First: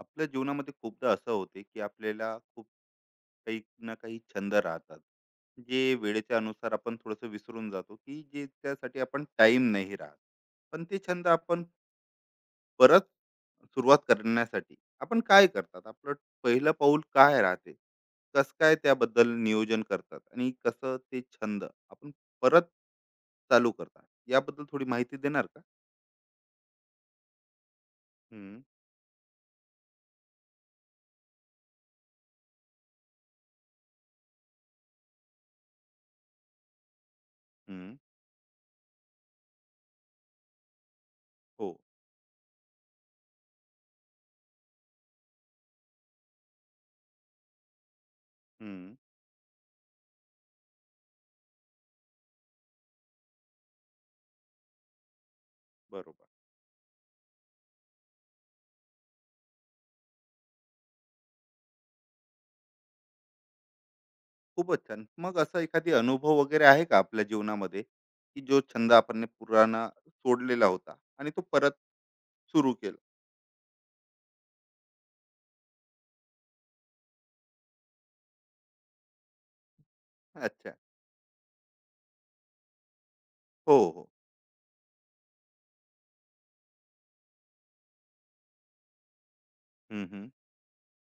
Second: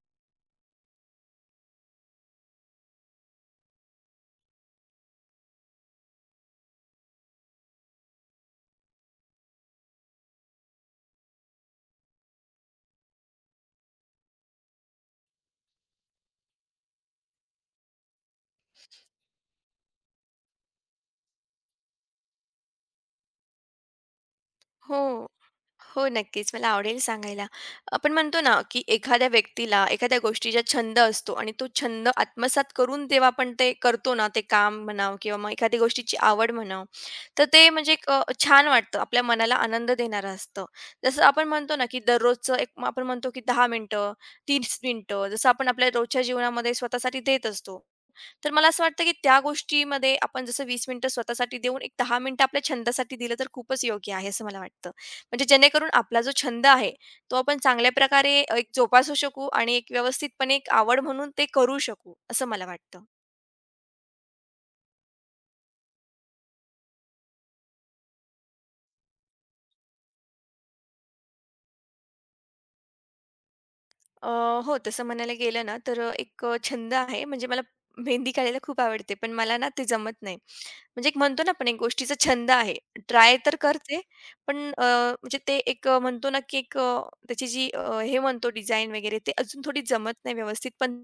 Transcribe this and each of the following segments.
आपल्या जीवनामध्ये खूपदा असं होते की आपल्याला खूप काही ना काही छंद राहतात, जे वेळेच्या अनुसार आपण थोडंसं विसरून जातो की जे त्यासाठी आपण टाइम नाही राहत. पण ते छंद आपण परत सुरुवात करण्यासाठी आपण काय करतात? आपलं पहिलं पाऊल काय राहते? कसं काय त्याबद्दल नियोजन करतात आणि कसं ते छंद आपण परत चालू करतात? याबद्दल थोडी माहिती हो. देणार का? हो, नक्कीच. मला आवडेल सांगायला. आपण म्हणतो ना, हम्म. की एखाद्या व्यक्तीला एखाद्या गोष्टीचा छंद असतो आणि तो छंद आत्मसात करून जेव्हा आपण ते करतो ना, ते काम म्हणावं किंवा मग एखाद्या गोष्टीची आवड म्हणावं, तर ते म्हणजे हम्म. एक छान वाटतं. आपल्या मनाला आनंद देणारं असतं. जसं आपण म्हणतो हो. ना, की दररोजचं एक आपण म्हणतो, की 10 मिनिटं, 30 मिनिटं जसं आपण आपल्या रोजच्या जीवनामध्ये स्वतःसाठी देत असतो. तर मला असं हम्म. वाटतं की त्या गोष्टीमध्ये आपण जसं 20 मिनिटं स्वतःसाठी देऊन एक 10 मिनिटं आपल्या छंदासाठी दिलं तर खूपच योग्य आहे असं मला वाटतं. म्हणजे जेणेकरून आपला बरोबर. जो छंद आहे, तो आपण चांगल्या प्रकारे एक जोपासू शकू आणि एक व्यवस्थितपणे एक आवड म्हणून ते करू शकू, असं मला वाटतं. खूपच छान. मग असा एखादी अनुभव वगैरे आहे का आपल्या जीवनामध्ये, की जो छंद आपण ने पुराणा सोडलेला होता आणि तो परत सुरू केला? अ, हो, तसं म्हणायला गेलं ना, तर एक छंद आहे. म्हणजे मला मेहंदी काढायला खूप आवडते, पण मला ना ते जमत नाही. अच्छा. म्हणजे एक म्हणतो ना आपण एक गोष्टीचा छंद आहे. ट्राय तर हो, करते, हो. पण म्हणजे ते एक म्हणतो ना की एक त्याची जी हे म्हणतो डिझाइन वगैरे ते अजून थोडी हं, जमत हं. नाही व्यवस्थित, पण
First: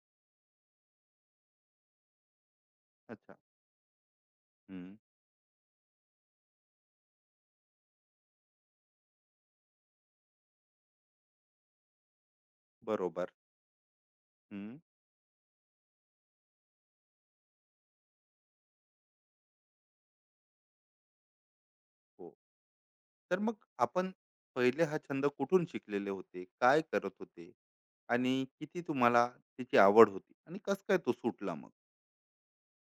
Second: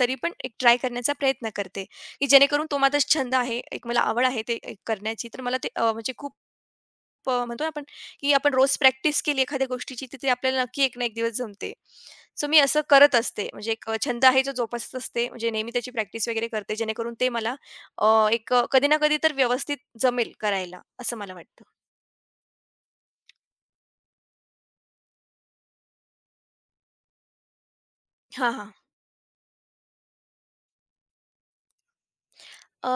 तरी पण एक ट्राय करण्याचा प्रयत्न करते, की जेणेकरून तो माझा छंद अच्छा. आहे, एक मला आवड आहे ते एक हं. करण्याची, तर मला ते म्हणजे खूप म्हणतो ना आपण, की आपण रोज प्रॅक्टिस केली एखाद्या गोष्टीची, तर आपल्याला नक्की एक ना एक दिवस जमते. सो मी असं करत बरोबर. असते. म्हणजे एक छंद आहे जो हं. जोपासत असते. म्हणजे नेहमी त्याची प्रॅक्टिस वगैरे करते, जेणेकरून ते मला एक कधी ना कधी तर व्यवस्थित जमेल करायला, असं मला वाटतं. हो. तर मग आपण पहिले हा छंद कुठून शिकलेले होते? काय करत होते? आणि हां, हां. किती तुम्हाला त्याची आवड होती? आणि कसं काय तो सुटला मग? अ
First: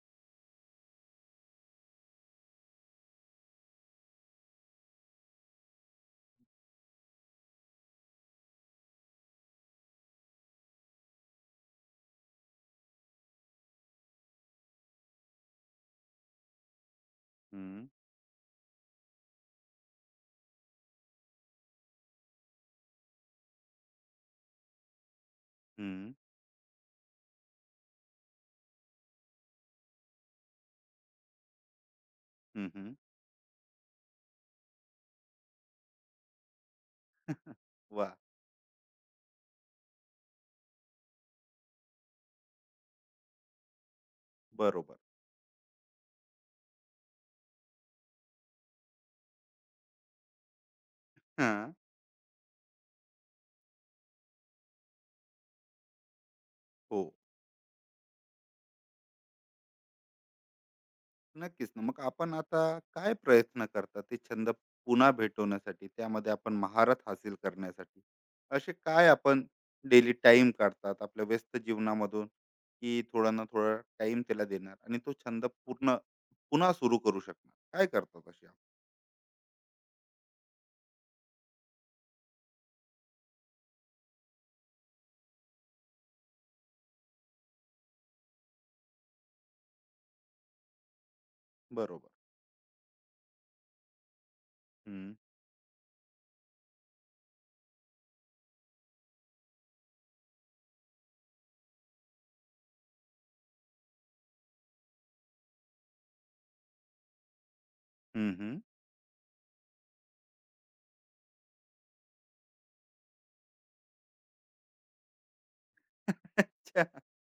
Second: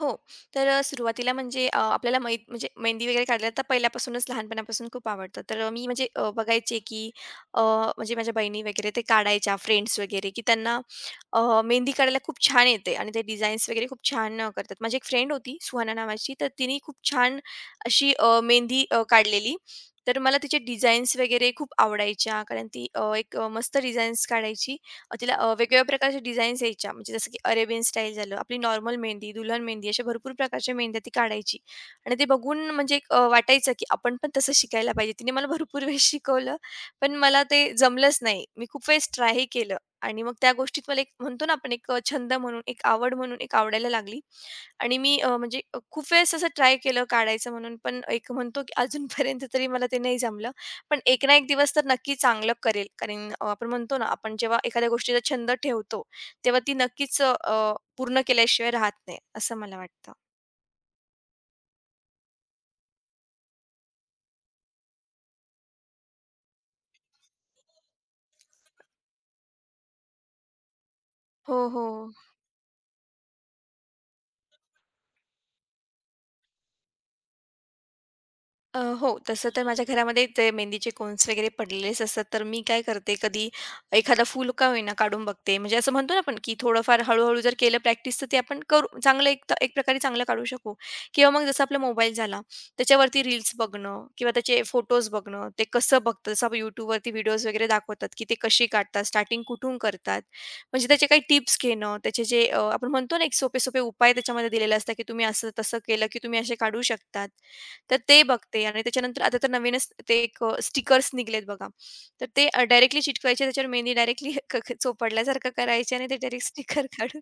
हो. तर सुरुवातीला म्हणजे आपल्याला म्हणजे मेहंदी वगैरे काढायला तर पहिल्यापासूनच लहानपणापासून खूप आवडतं. तर मी म्हणजे बघायचे की म्हणजे माझ्या बहिणी वगैरे ते काढायच्या फ्रेंड्स वगैरे की त्यांना मेहंदी काढायला खूप छान येते आणि ते डिझाईन्स वगैरे खूप छान करतात. माझी एक फ्रेंड होती सुहाना नावाची, तर तिने खूप छान हं, अशी मेहंदी काढलेली. तर मला तिचे डिझाईन्स वगैरे खूप आवडायच्या कारण ती एक मस्त डिझाईन्स काढायची तिला वेगवेगळ्या हं. प्रकारच्या डिझाईन्स यायच्या. म्हणजे जसं की अरेबियन स्टाईल झालं, आपली नॉर्मल मेहंदी, दुल्हन मेहंदी अशा भरपूर प्रकारच्या मेहंद्या ती काढायची. आणि ते हं, बघून हं. वाह! म्हणजे एक वाटायचं की आपण पण तसं शिकायला पाहिजे. तिने मला भरपूर वेळेस शिकवलं, पण मला ते जमलंच नाही. मी खूप वेळेस ट्रायही केलं आणि मग त्या गोष्टीत मला एक म्हणतो ना आपण एक छंद म्हणून, एक आवड म्हणून एक आवडायला लागली. बरोबर. आणि मी म्हणजे खूप वेळेस असं ट्राय केलं काढायचं म्हणून, पण एक म्हणतो की अजूनपर्यंत तरी मला ते नाही जमलं. पण एक ना एक हां. दिवस तर नक्की चांगलं करेल. कारण आपण म्हणतो ना, आपण जेव्हा एखाद्या गोष्टीचा छंद ठेवतो, तेव्हा ती हो. नक्कीच पूर्ण केल्याशिवाय राहत नाही, असं मला वाटतं. नक्कीच ना. मग आपण आता काय प्रयत्न करता ते छंद पुन्हा भेटवण्यासाठी, त्यामध्ये आपण महारत हासिल करण्यासाठी? असे काय आपण डेली टाईम काढतात आपल्या व्यस्त हो, हो. जीवनामधून, की थोडा ना थोडा टाईम त्याला देणार आणि तो छंद पूर्ण पुन्हा सुरू करू शकणार? काय करतात असे आपण? हो. तसं तर माझ्या घरामध्ये ते मेहंदीचे कोन्स वगैरे पडलेलेच असतात. तर मी काय करते, कधी एखादा फूल का होईना काढून बघते. म्हणजे असं म्हणतो ना आपण, की थोडंफार हळू-हळू जर केलं प्रॅक्टिस, तर ते आपण करू चांगलं एक एक प्रकारे चांगलं काढू शकू. किंवा मग जसं आपला बरोबर. मोबाईल झाला, त्याच्यावरती रील्स बघणं किंवा त्याचे फोटोज हं. बघणं, ते कसं बघतात. जसं आपण YouTubeवरती व्हिडिओज वगैरे दाखवतात, की ते कशी काढतात, स्टार्टिंग कुठून करतात. म्हणजे त्याचे काही टिप्स घेणं, त्याचे जे आपण म्हणतो ना, एक सोपे-सोपे उपाय त्याच्यामध्ये दिलेले असतात, की तुम्ही असं तसं केलं, की तुम्ही असे काढू शकतात. तर ते हं, हं. बघते आणि त्याच्यानंतर आता तर नवीनच ते एक स्टिकर्स निघालेत बघा. तर ते डायरेक्टली चिटकवायचे त्याच्यावर मेहंदी डायरेक्टली क क चोपडल्यासारखं करायची आणि ते डायरेक्ट स्टिकर काढून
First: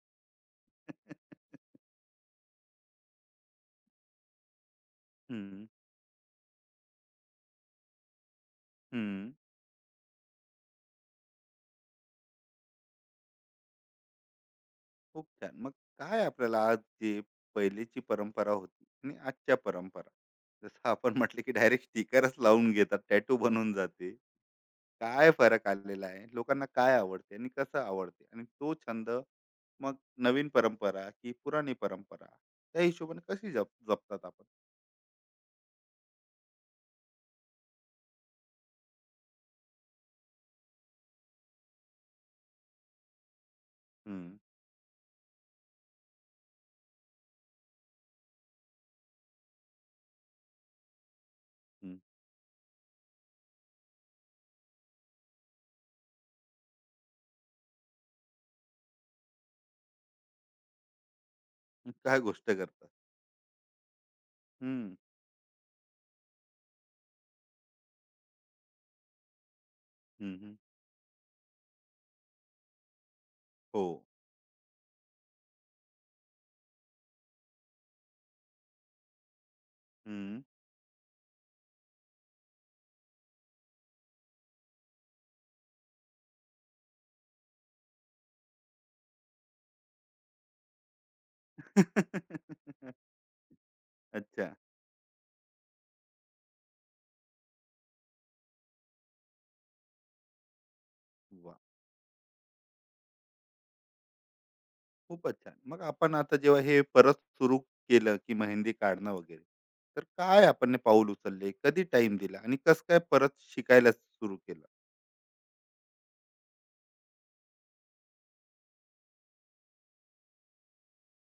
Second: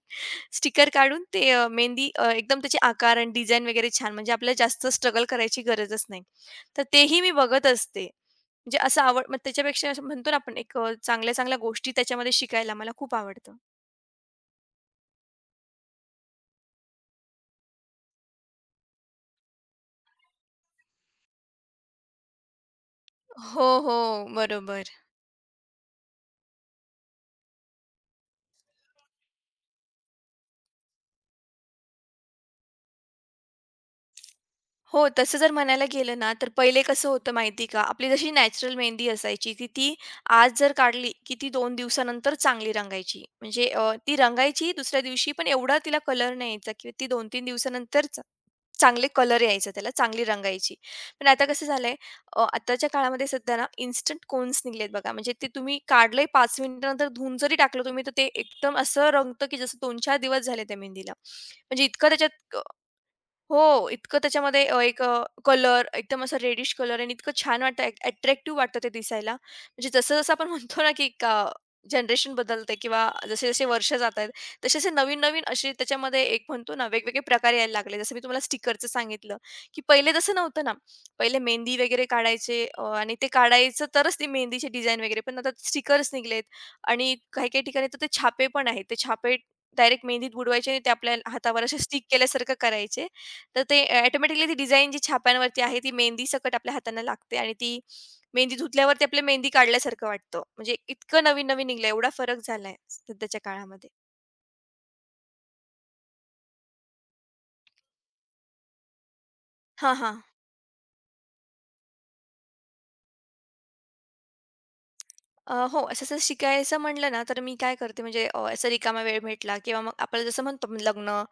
स्टिकर अच्छा. काढून ते मेहंदी एकदम त्याचे आकार आणि डिझाइन वगैरे छान म्हणजे आपल्याला जास्त स्ट्रगल करायची हं, गरजच नाही. तर तेही मी बघत असते. म्हणजे असं आवड हं. मग त्याच्यापेक्षा असं म्हणतो ना आपण एक चांगल्या-चांगल्या गोष्टी त्याच्यामध्ये शिकायला मला खूप आवडतं. खूप छान. मग काय आपल्याला आज जे पहिलीची परंपरा होती आणि आजच्या परंपरा, जसं आपण म्हटलं की डायरेक्ट स्टिकरच लावून घेतात, टॅटू हो, बनून हो. जाते. बरोबर. काय फरक आलेला आहे? लोकांना काय आवडते आणि कसं आवडते? आणि तो छंद मग नवीन परंपरा की पुराणी परंपरा, त्या हिशोबाने कशी जप जपतात आपण? हो, तसं जर म्हणायला गेलं ना, तर पहिले कसं होतं माहिती आहे का? आपली जशी नॅचरल मेहंदी असायची, की ती आज जर काढली, की ती 2 दिवसानंतर चांगली रंगायची. म्हणजे ती हं, रंगायची दुसऱ्या दिवशी, पण एवढा तिला कलर नाही यायचा किंवा ती 2-3 दिवसानंतर चांगले कलर यायचा त्याला, चांगली रंगायची. पण आता कसं झालंय, हं. आताच्या काळामध्ये सध्या ना इन्स्टंट कोन्स निघलेत बघा. म्हणजे ते तुम्ही काढलंय 5 मिनिटानंतर धुवून जरी टाकलं तुम्ही, तर ते एकदम असं रंगतं, की जसं 2-4 दिवस झाले त्या मेहंदीला. म्हणजे मग इतकं काय गोष्ट त्याच्यात करतात? हो, इतकं त्याच्यामध्ये हं, एक कलर एकदम असा रेडिश कलर आणि इतकं छान वाटतं अट्रॅक्टिव्ह वाटतं ते दिसायला. म्हणजे जसं-जसं हं, आपण हं. म्हणतो ना, की जनरेशन बदलते किंवा जसे-जसे हो. वर्ष जात आहेत, तसे-तसे नवीन-नवीन असे त्याच्यामध्ये एक म्हणतो ना, वेगवेगळे प्रकार यायला लागले. जसं मी तुम्हाला स्टिकरचं सांगितलं, की पहिले तसं हं. नव्हतं ना. पहिले मेहंदी वगैरे काढायचे आणि ते काढायचं तरच ती मेहंदीची डिझाइन वगैरे. पण आता स्टिकर्स निघलेत आणि काही-काही ठिकाणी तर ते छापे पण आहेत. ते छापे डायरेक्ट मेहंदीत बुडवायचे आणि ते आपल्या हातावर असे स्टिक केल्यासारखं करायचे तर ते ऑटोमॅटिकली ती अच्छा. डिझाईन जी छाप्यांवरती आहे, ती मेहंदीसकट आपल्या हातांना लागते आणि ती मेहंदी धुतल्यावरती आपल्याला मेहंदी काढल्यासारखं वाटतं. म्हणजे इतकं नवीन-नवीन निघलंय, एवढा फरक झालाय सध्याच्या काळामध्ये. खूपच छान. मग आपण आता जेव्हा हे परत सुरू केलं, की मेहंदी काढणं वगैरे, हां, तर हां. काय आपण ने पाऊल उचलले? कधी टाइम दिला आणि कसं काय परत शिकायला सुरू केलं? हो, असं जर शिकायचं म्हटलं ना, तर मी काय करते म्हणजे असा रिकामा वेळ भेटला किंवा मग आपल्याला जसं म्हणतो आपण, लग्न,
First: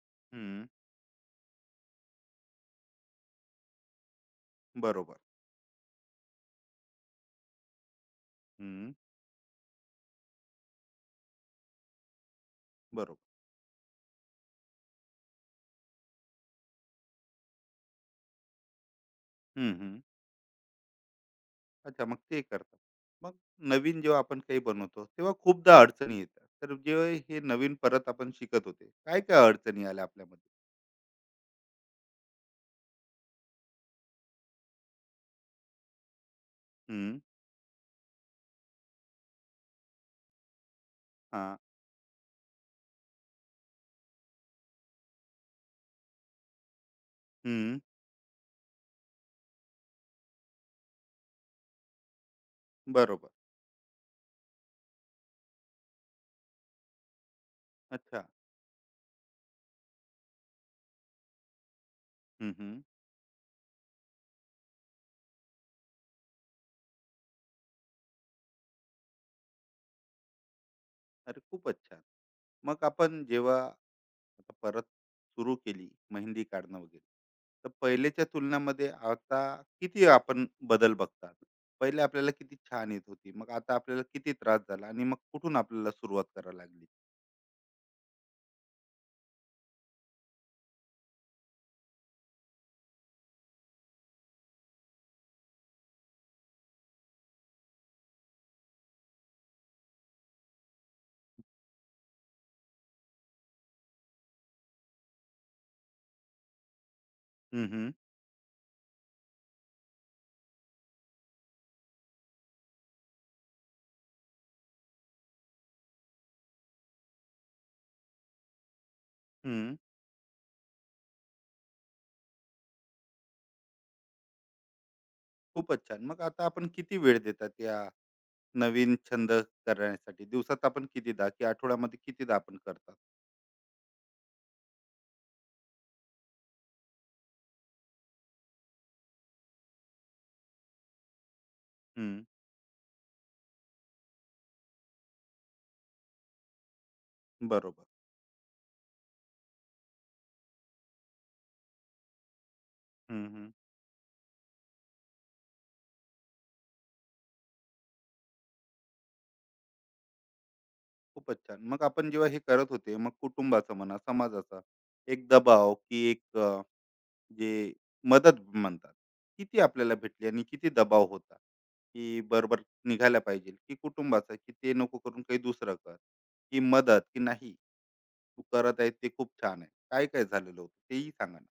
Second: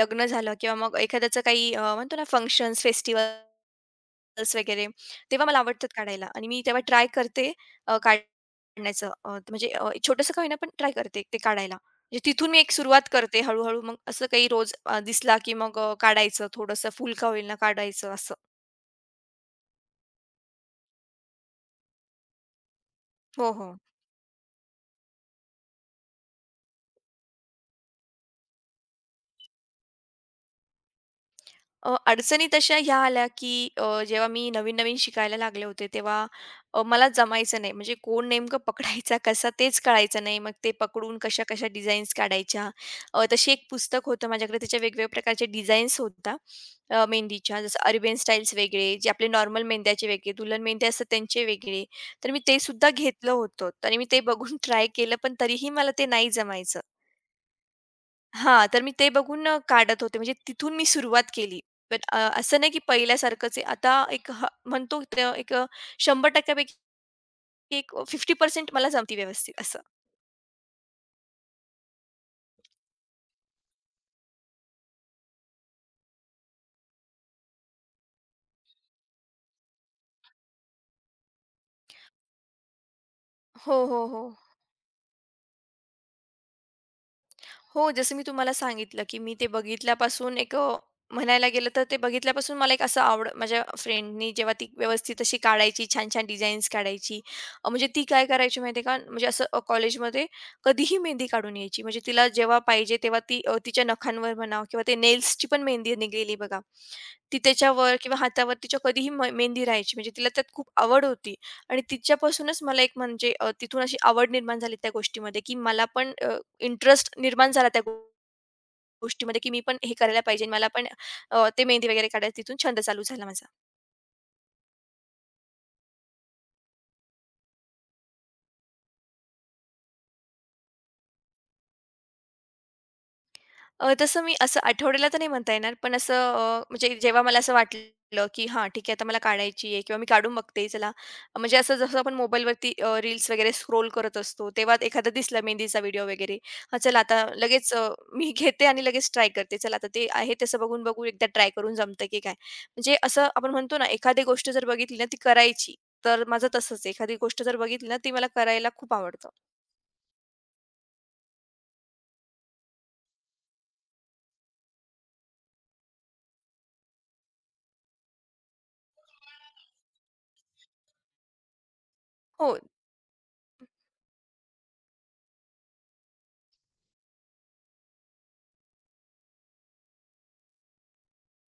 लग्न झालं हं, किंवा मग एखाद्याचं काही म्हणतो ना फंक्शन्स, फेस्टिव्हल रिल्स वगैरे, बरोबर. तेव्हा मला आवडतात काढायला आणि मी तेव्हा ट्राय करते हं, काढण्याचं म्हणजे एक छोटंसं का होईना पण ट्राय करते ते काढायला. म्हणजे तिथून मी एक सुरुवात बरोबर. करते हळू-हळू मग असं काही रोज दिसला की मग काढायचं थोडंसं फुल का होईना काढायचं असं. हं, हं. अच्छा, मग ते करतात. मग हो, हो. नवीन जेव्हा आपण काही बनवतो, तेव्हा खूपदा अडचणी येतात. तर जेव्हा हे नवीन परत आपण शिकत होते, काय-काय अडचणी आल्या आपल्यामध्ये? अडचणी तशा ह्या आल्या, की जेव्हा मी नवीन-नवीन शिकायला लागले होते, तेव्हा मला हं, जमायचं नाही. म्हणजे कोण नेमकं पकडायचा कसा तेच कळायचं नाही. मग ते पकडून हां. कशा-कशा डिझाईन्स काढायच्या. तशी एक पुस्तक होतं माझ्याकडे त्याच्या वेगवेगळ्या प्रकारच्या डिझाईन्स होत्या मेहंदीच्या. जसं हं, अरेबियन स्टाईल्स वेगळे, जे आपले नॉर्मल मेहंद्याचे वेगळे, दुल्हन मेहंदी असतात त्यांचे वेगळे. तर मी ते सुद्धा बरोबर. घेतलं होतं. आणि मी ते बघून ट्राय केलं, पण तरीही मला ते नाही जमायचं. अच्छा. हां, तर मी ते बघून काढत होते. म्हणजे तिथून मी सुरुवात केली. पण हं, असं नाही हं. की पहिल्यासारखंच आहे. आता एक म्हणतो एक 100% पैकी एक 50% मला जमती व्यवस्थित असं. अरे, खूपच छान. मग आपण जेव्हा आता परत सुरू केली मेहंदी काढणं वगैरे, तर पहिलेच्या तुलनामध्ये आता किती आपण बदल बघतात? पहिले आपल्याला किती छान येत होती, मग आता हो, आपल्याला हो, हो. किती त्रास झाला आणि मग कुठून आपल्याला सुरुवात करावी लागली? हो, जसं मी तुम्हाला सांगितलं, की मी ते बघितल्यापासून एक म्हणायला गेलं तर ते बघितल्यापासून मला एक असं आवड माझ्या फ्रेंडनी जेव्हा ती व्यवस्थित अशी काढायची, छान-छान डिझाईन्स काढायची. म्हणजे ती काय करायची माहिती का, म्हणजे असं कॉलेजमध्ये कधीही मेहंदी काढून यायची. म्हणजे तिला जेव्हा पाहिजे तेव्हा ती तिच्या नखांवर म्हणा किंवा ते नेल्सची पण मेहंदी निघलेली बघा. ती हम्म हम्म त्याच्यावर किंवा हातावर तिच्या कधीही मेहंदी राहायची. म्हणजे तिला त्यात खूप आवड होती आणि तिच्यापासूनच मला एक म्हणजे तिथून अशी आवड निर्माण झाली त्या गोष्टीमध्ये, की मला पण इंटरेस्ट निर्माण झाला त्या गोष्टीमध्ये, की मी हम्म. पण हे करायला पाहिजे. मला पण ते मेहंदी वगैरे काढायला तिथून छंद चालू झाला माझा. खूपच छान. मग आता आपण किती वेळ देतात या नवीन छंद करण्यासाठी? दिवसात आपण कितीदा, की आठवड्यामध्ये कितीदा आपण करतात? तसं मी असं आठवड्याला तर नाही म्हणता येणार, पण असं म्हणजे जेव्हा मला असं वाटलं, की हां, ठीक आहे आता मला काढायची आहे किंवा मी काढून बघते चला. म्हणजे असं जसं आपण हम्म. मोबाईलवरती रील्स वगैरे स्क्रोल करत असतो, तेव्हा एखादा दिसला मेहंदीचा व्हिडिओ वगैरे. हां, चला आता लगेच बरोबर. मी घेते आणि लगेच ट्राय करते. चला आता ते आहे तसं बघून बघू एकदा ट्राय करून जमतं की काय. म्हणजे हम्म. असं आपण हम्म. म्हणतो ना, एखादी गोष्ट जर बघितली ना ती करायची, तर माझं तसंच आहे. एखादी गोष्ट जर बघितली ना ती मला करायला खूप आवडतं. खूपच छान. मग आपण जेव्हा हे करत होते, मग कुटुंबाचं म्हणा, समाजाचा एक दबाव, की एक जे मदत म्हणतात, किती आपल्याला भेटली आणि किती दबाव होता, की हो. बरोबर निघायला पाहिजे, की कुटुंबाचा, की ते नको करून काही दुसरं कर, की मदत की नाही, तू करत आहे ते खूप छान आहे, काय काय झालेलं होतं तेही सांगा ना.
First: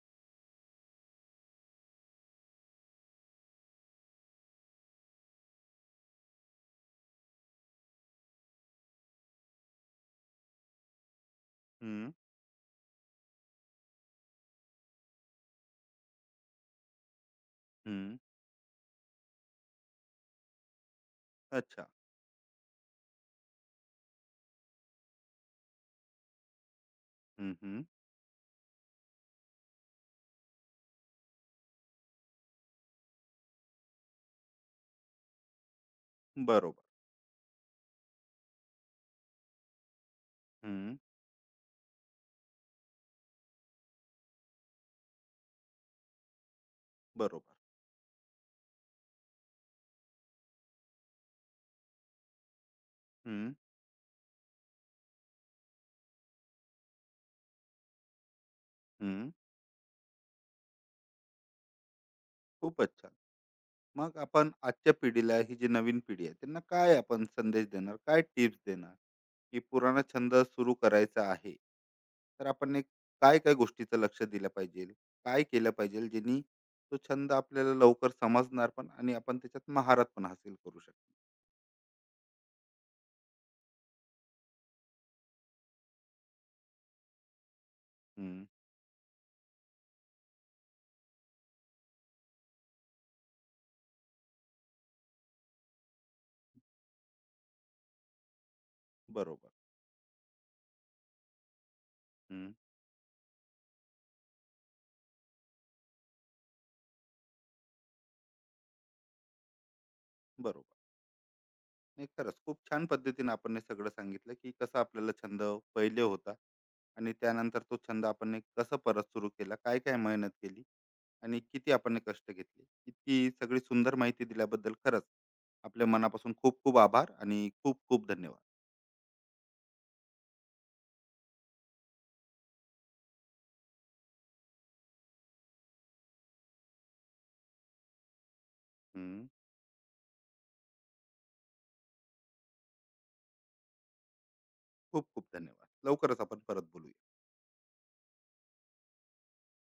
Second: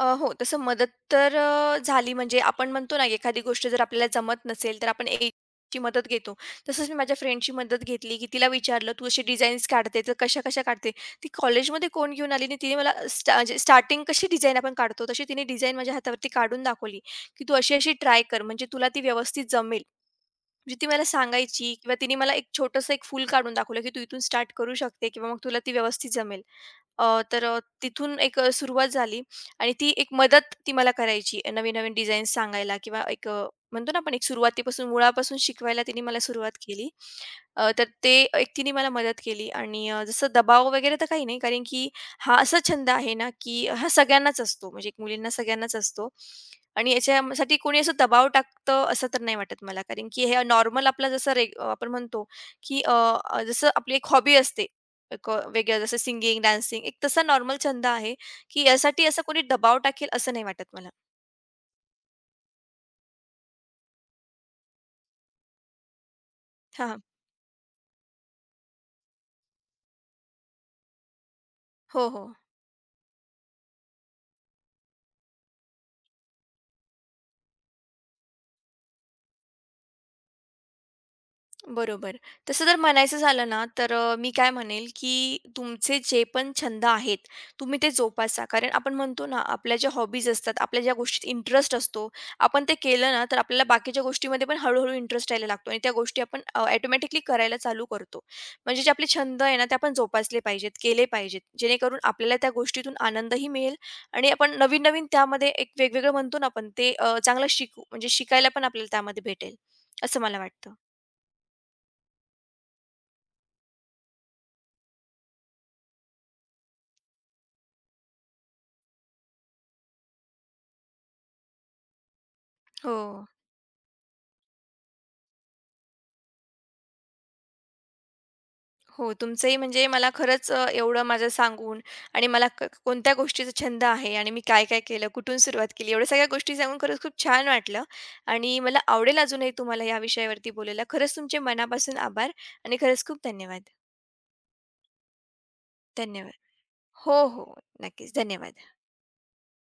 हो, तसं मदत तर झाली म्हणजे आपण म्हणतो ना, एखादी गोष्ट जर आपल्याला जमत नसेल, तर आपण एकाची मदत घेतो. तसंच मी माझ्या फ्रेंडची मदत घेतली, की तिला विचारलं, "तू अशी डिझाईन्स काढते, तर कशा-कशा काढते?" ती कॉलेजमध्ये कोण हम्म. घेऊन आली आणि तिने मला म्हणजे स्टार्टिंग कशी डिझाईन आपण काढतो, तशी तिने डिझाईन माझ्या हातावरती काढून दाखवली, की "तू अशी-अशी हम्म, ट्राय कर, म्हणजे तुला ती व्यवस्थित जमेल." म्हणजे ती मला सांगायची अच्छा. किंवा तिने मला एक छोटंसं एक फूल काढून दाखवलं, की तू इथून स्टार्ट करू शकते किंवा मग तुला ती व्यवस्थित जमेल. तर हम्म, हम्म, तिथून एक सुरुवात झाली आणि ती एक मदत ती मला करायची नवीन-नवीन डिझाईन्स सांगायला किंवा एक म्हणतो ना आपण एक सुरुवातीपासून मुळापासून शिकवायला तिने मला सुरुवात बरोबर. केली. तर ते एक तिने मला मदत केली आणि जसं दबाव वगैरे हम्म, तर काही नाही कारण की हा असा छंद आहे ना, की हा सगळ्यांनाच असतो म्हणजे एक मुलींना सगळ्यांनाच असतो. आणि बरोबर. याच्यासाठी कोणी असं दबाव टाकतं असं तर नाही वाटत मला. कारण की हे नॉर्मल आपलं जसं आपण म्हणतो, की अ, अ, हम्म, जसं आपली एक हॉबी असते. एक वेगळं जसं सिंगिंग, डान्सिंग एक तसा नॉर्मल छंद आहे, की यासाठी असं हम्म, कोणी दबाव टाकेल असं नाही वाटत मला. खूपच छान. मग आपण आजच्या पिढीला, ही जी नवीन पिढी आहे, त्यांना काय हां, आपण संदेश देणार, काय टिप्स देणार, की पुराणा छंद सुरू करायचा आहे हो, हो. तर आपण एक काय काय गोष्टीचं लक्ष दिलं पाहिजे, काय केलं पाहिजे, ज्यांनी तो छंद आपल्याला लवकर समजणार पण, आणि आपण त्याच्यात महारत पण हासिल करू शकतो. बरोबर. तसं जर म्हणायचं झालं ना, तर मी काय म्हणेल, की तुमचे जे पण छंद आहेत, तुम्ही ते जोपासा. हम्म, कारण आपण म्हणतो ना, आपल्या ज्या हॉबीज असतात, आपल्या ज्या गोष्टीत इंटरेस्ट असतो, आपण ते केलं ना, तर आपल्याला बाकीच्या गोष्टीमध्ये पण हळू इंटरेस्ट यायला लागतो आणि त्या गोष्टी आपण ऑटोमॅटिकली करायला चालू करतो. म्हणजे जे आपले छंद बरोबर. आहे ना, ते आपण जोपासले पाहिजेत, केले पाहिजेत. जेणेकरून आपल्याला त्या हम्म, गोष्टीतून आनंदही मिळेल आणि आपण नवीन-नवीन त्यामध्ये एक वेगवेगळं म्हणतो ना आपण, ते चांगलं शिकू. म्हणजे शिकायला पण आपल्याला त्यामध्ये भेटेल, असं मला बरोबर. वाटतं. नाही, खरंच खूप छान पद्धतीने आपण हे सगळं सांगितलं, की कसं आपल्याला छंद पहिले होता, आणि त्यानंतर तो छंद आपण हे कसं परत सुरू केला, काय काय मेहनत केली, आणि किती आपण हे कष्ट घेतले. हो. इतकी सगळी सुंदर माहिती दिल्याबद्दल खरंच आपल्या मनापासून खूप खूप आभार आणि खूप खूप धन्यवाद. हो, तुमचंही म्हणजे मला खरंच एवढं माझं सांगून आणि मला कोणत्या गोष्टीचा छंद आहे आणि मी काय-काय केलं, कुठून सुरुवात केली, एवढ्या सगळ्या गोष्टी सांगून खरंच खूप छान वाटलं आणि मला आवडेल हम्म, अजूनही तुम्हाला या विषयावरती बोलायला. खरंच तुमचे मनापासून आभार आणि खरंच खूप धन्यवाद. खूप खूप धन्यवाद. लवकरच धन्यवाद. आपण परत बोलू. हो, हो. नक्कीच. धन्यवाद.